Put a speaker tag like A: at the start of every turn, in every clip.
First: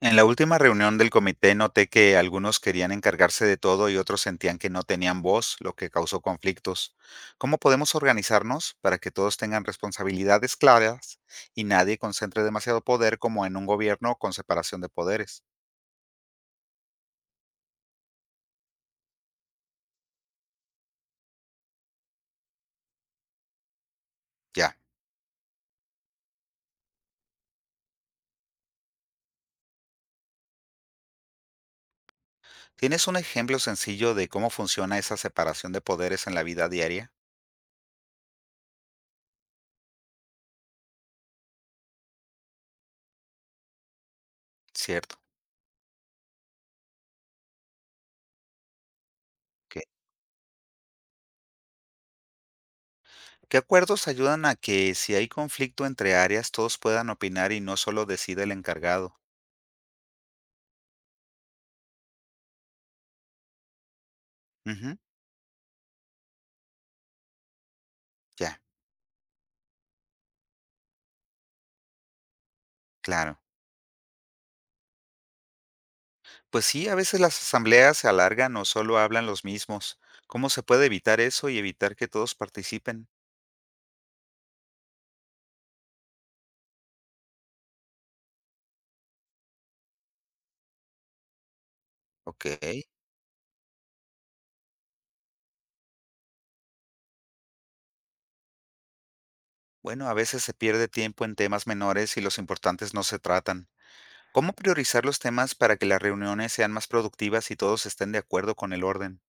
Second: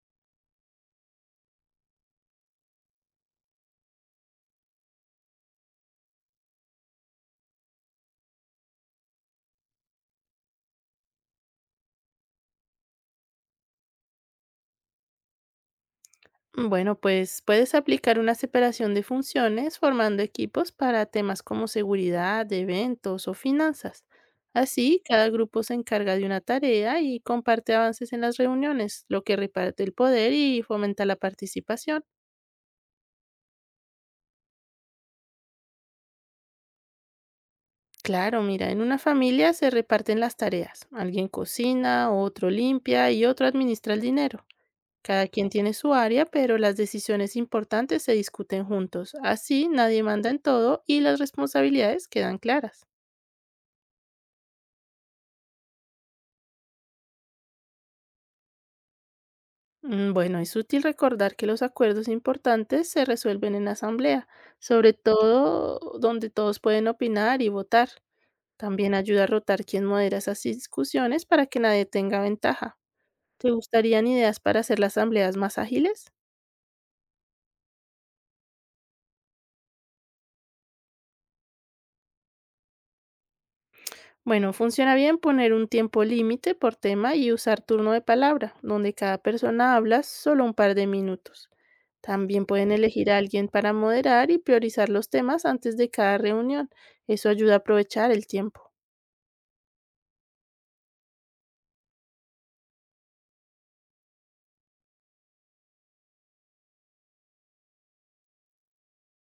A: En la última reunión del comité noté que algunos querían encargarse de todo y otros sentían que no tenían voz, lo que causó conflictos. ¿Cómo podemos organizarnos para que todos tengan responsabilidades claras y nadie concentre demasiado poder como en un gobierno con separación de poderes?
B: Bueno, pues puedes aplicar una separación de funciones formando equipos para temas como seguridad, eventos o finanzas.
A: Ya.
B: Así, cada grupo se encarga de una tarea y comparte avances en las reuniones, lo que reparte el poder y fomenta la participación.
A: ¿Tienes un ejemplo sencillo de cómo funciona esa separación de poderes en la vida diaria?
B: Claro, mira, en una familia se reparten las tareas. Alguien cocina, otro limpia y otro administra el dinero.
A: Cierto.
B: Cada quien tiene su área, pero las decisiones importantes se discuten juntos. Así
A: ¿Qué,
B: nadie manda en todo y las responsabilidades quedan claras.
A: qué acuerdos ayudan a que si hay conflicto entre áreas todos puedan opinar y no solo decida el encargado?
B: Bueno, es útil recordar que los acuerdos importantes se resuelven en asamblea, sobre
A: Ujú.
B: todo donde todos pueden opinar y votar.
A: Ya,
B: También ayuda a rotar quién modera esas discusiones para que nadie tenga ventaja.
A: claro.
B: ¿Te gustarían ideas para hacer las asambleas más ágiles?
A: Pues sí, a veces las asambleas se alargan o solo hablan los mismos. ¿Cómo se puede evitar eso y evitar que todos participen?
B: Bueno, funciona bien poner un tiempo límite por tema y usar turno de palabra, donde cada persona habla solo un par de minutos.
A: Ok.
B: También pueden elegir a alguien para moderar y priorizar los temas antes de cada reunión. Eso ayuda a aprovechar el tiempo.
A: Bueno, a veces se pierde tiempo en temas menores y los importantes no se tratan. ¿Cómo priorizar los temas para que las reuniones sean más productivas y todos estén de acuerdo con el orden?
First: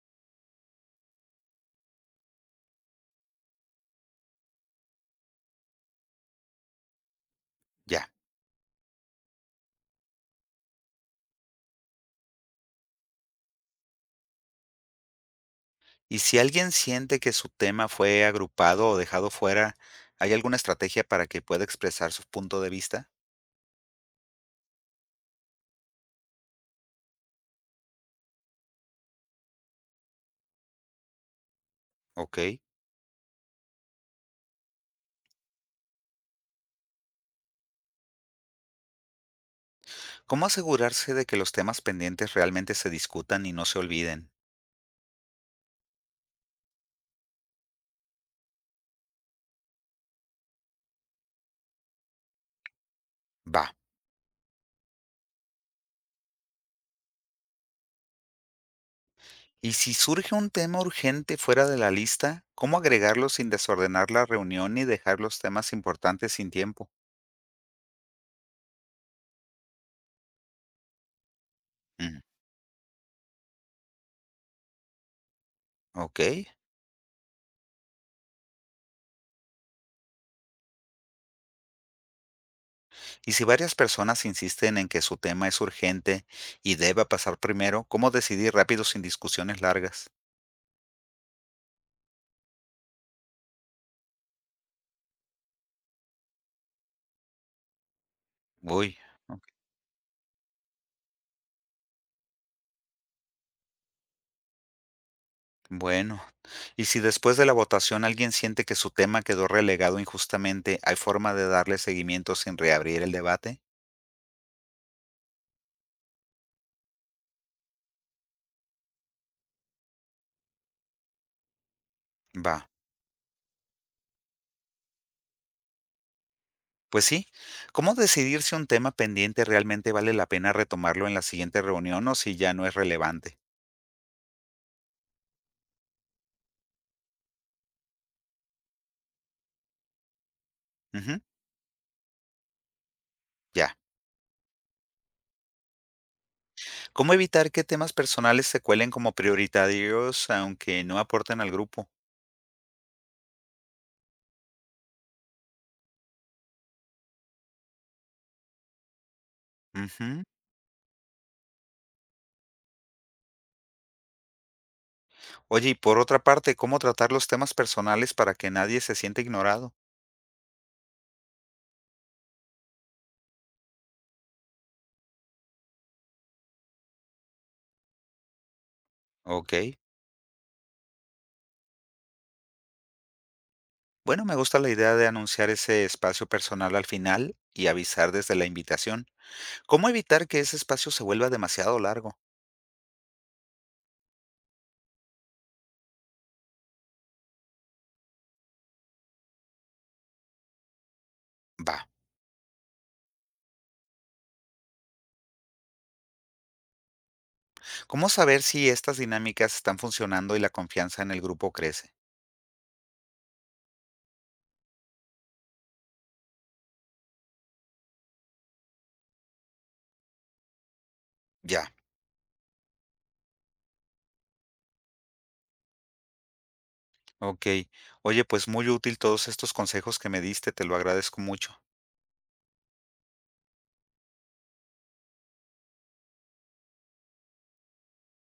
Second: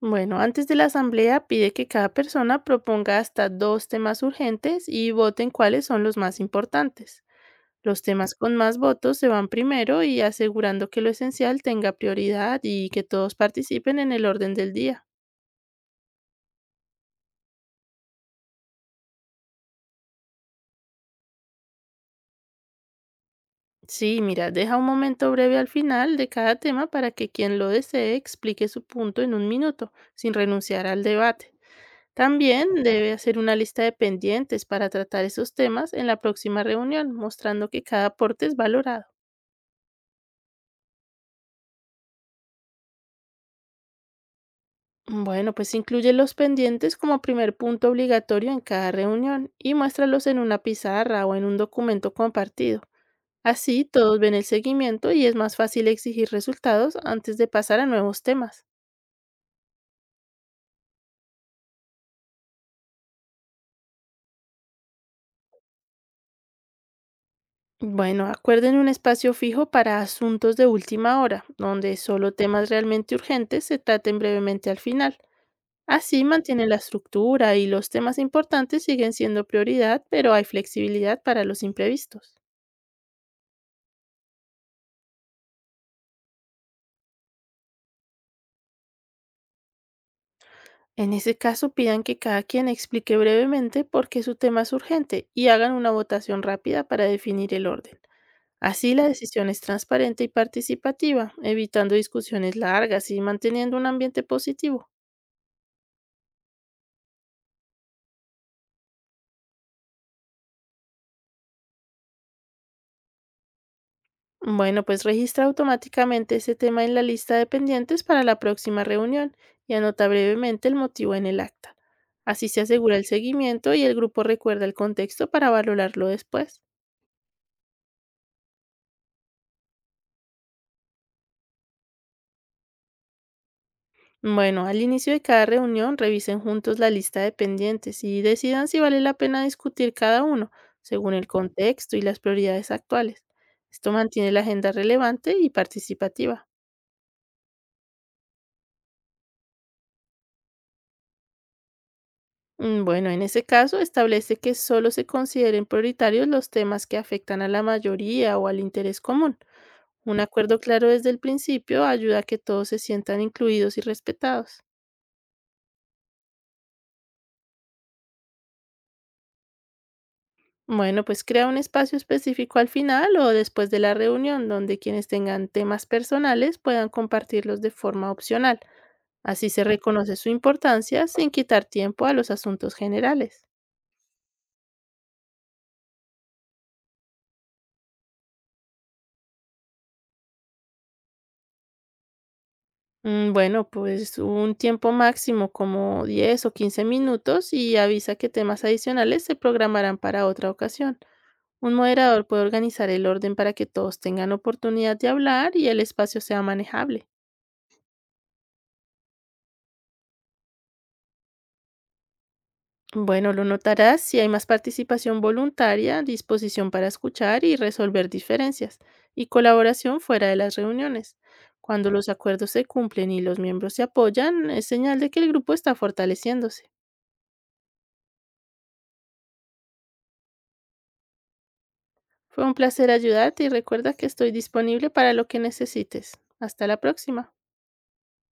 B: Bueno, antes de la asamblea pide que cada persona proponga hasta dos temas urgentes y voten cuáles son los más importantes. Los
A: Ya.
B: temas con más votos se van primero y asegurando que lo esencial tenga prioridad y que todos participen en el orden del día.
A: Y si alguien siente que su tema fue agrupado o dejado fuera, ¿hay alguna estrategia para que pueda expresar su punto de vista?
B: Sí, mira, deja un momento breve al final de cada tema para que quien lo desee explique su punto en un minuto, sin renunciar al debate.
A: Ok.
B: También debe hacer una lista de pendientes para tratar esos temas en la próxima reunión, mostrando que cada aporte es valorado.
A: ¿Cómo asegurarse de que los temas pendientes realmente se discutan y no se olviden?
B: Bueno, pues incluye los pendientes como primer punto obligatorio en cada reunión y muéstralos en una pizarra o en un documento compartido.
A: Va.
B: Así todos ven el seguimiento y es más fácil exigir resultados antes de pasar a nuevos temas.
A: Y si surge un tema urgente fuera de la lista, ¿cómo agregarlo sin desordenar la reunión y dejar los temas importantes sin tiempo?
B: Bueno, acuerden un espacio fijo para asuntos de última hora, donde
A: Mm,
B: solo temas realmente urgentes se traten brevemente al final.
A: ok.
B: Así mantienen la estructura y los temas importantes siguen siendo prioridad, pero hay flexibilidad para los imprevistos.
A: Y si varias personas insisten en que su tema es urgente y deba pasar primero, ¿cómo decidir rápido sin discusiones largas?
B: En ese caso, pidan que cada quien explique brevemente por qué su tema es urgente y hagan una votación rápida para definir el orden. Así
A: Uy,
B: la
A: ok.
B: decisión es transparente y participativa, evitando discusiones largas y manteniendo un ambiente positivo.
A: Bueno, y si después de la votación alguien siente que su tema quedó relegado injustamente, ¿hay forma de darle seguimiento sin reabrir el debate?
B: Bueno, pues registra automáticamente ese tema en la lista de pendientes para la próxima reunión y anota brevemente el motivo en el acta. Así
A: Va.
B: se asegura el seguimiento y el grupo recuerda el contexto para valorarlo después.
A: Pues sí, ¿cómo decidir si un tema pendiente realmente vale la pena retomarlo en la siguiente reunión o si ya no es relevante?
B: Bueno, al inicio de cada reunión revisen juntos la lista de pendientes y decidan si vale la pena discutir cada uno, según
A: Ujú,
B: el contexto y las prioridades actuales.
A: ya.
B: Esto mantiene la agenda relevante y participativa.
A: ¿Cómo evitar que temas personales se cuelen como prioritarios aunque no aporten al grupo?
B: Bueno, en ese caso establece que solo se consideren prioritarios los temas que afectan a la mayoría o al interés común. Un
A: Ujú.
B: acuerdo claro desde el principio ayuda a que todos se sientan incluidos y respetados.
A: Oye, y por otra parte, ¿cómo tratar los temas personales para que nadie se sienta ignorado?
B: Bueno, pues crea un espacio específico al final o después de la reunión donde quienes tengan temas personales puedan compartirlos de forma opcional. Así
A: Ok.
B: se reconoce su importancia sin quitar tiempo a los asuntos generales.
A: Bueno, me gusta la idea de anunciar ese espacio personal al final y avisar desde la invitación. ¿Cómo evitar que ese espacio se vuelva demasiado largo?
B: Bueno, pues un tiempo máximo como 10 o 15 minutos y avisa que temas adicionales se programarán para otra ocasión. Un
A: Va.
B: moderador puede organizar el orden para que todos tengan oportunidad de hablar y el espacio sea manejable.
A: ¿Cómo saber si estas dinámicas están funcionando y la confianza en el grupo crece?
B: Bueno, lo notarás si hay más participación voluntaria, disposición para escuchar y resolver diferencias, y colaboración fuera de las reuniones.
A: Ya,
B: Cuando los acuerdos se cumplen y los miembros se apoyan, es señal de que el grupo está fortaleciéndose.
A: ok. Oye, pues muy útil todos estos consejos que me diste, te lo agradezco mucho.
B: Fue un placer ayudarte y recuerda que estoy disponible para lo que necesites. Hasta la próxima.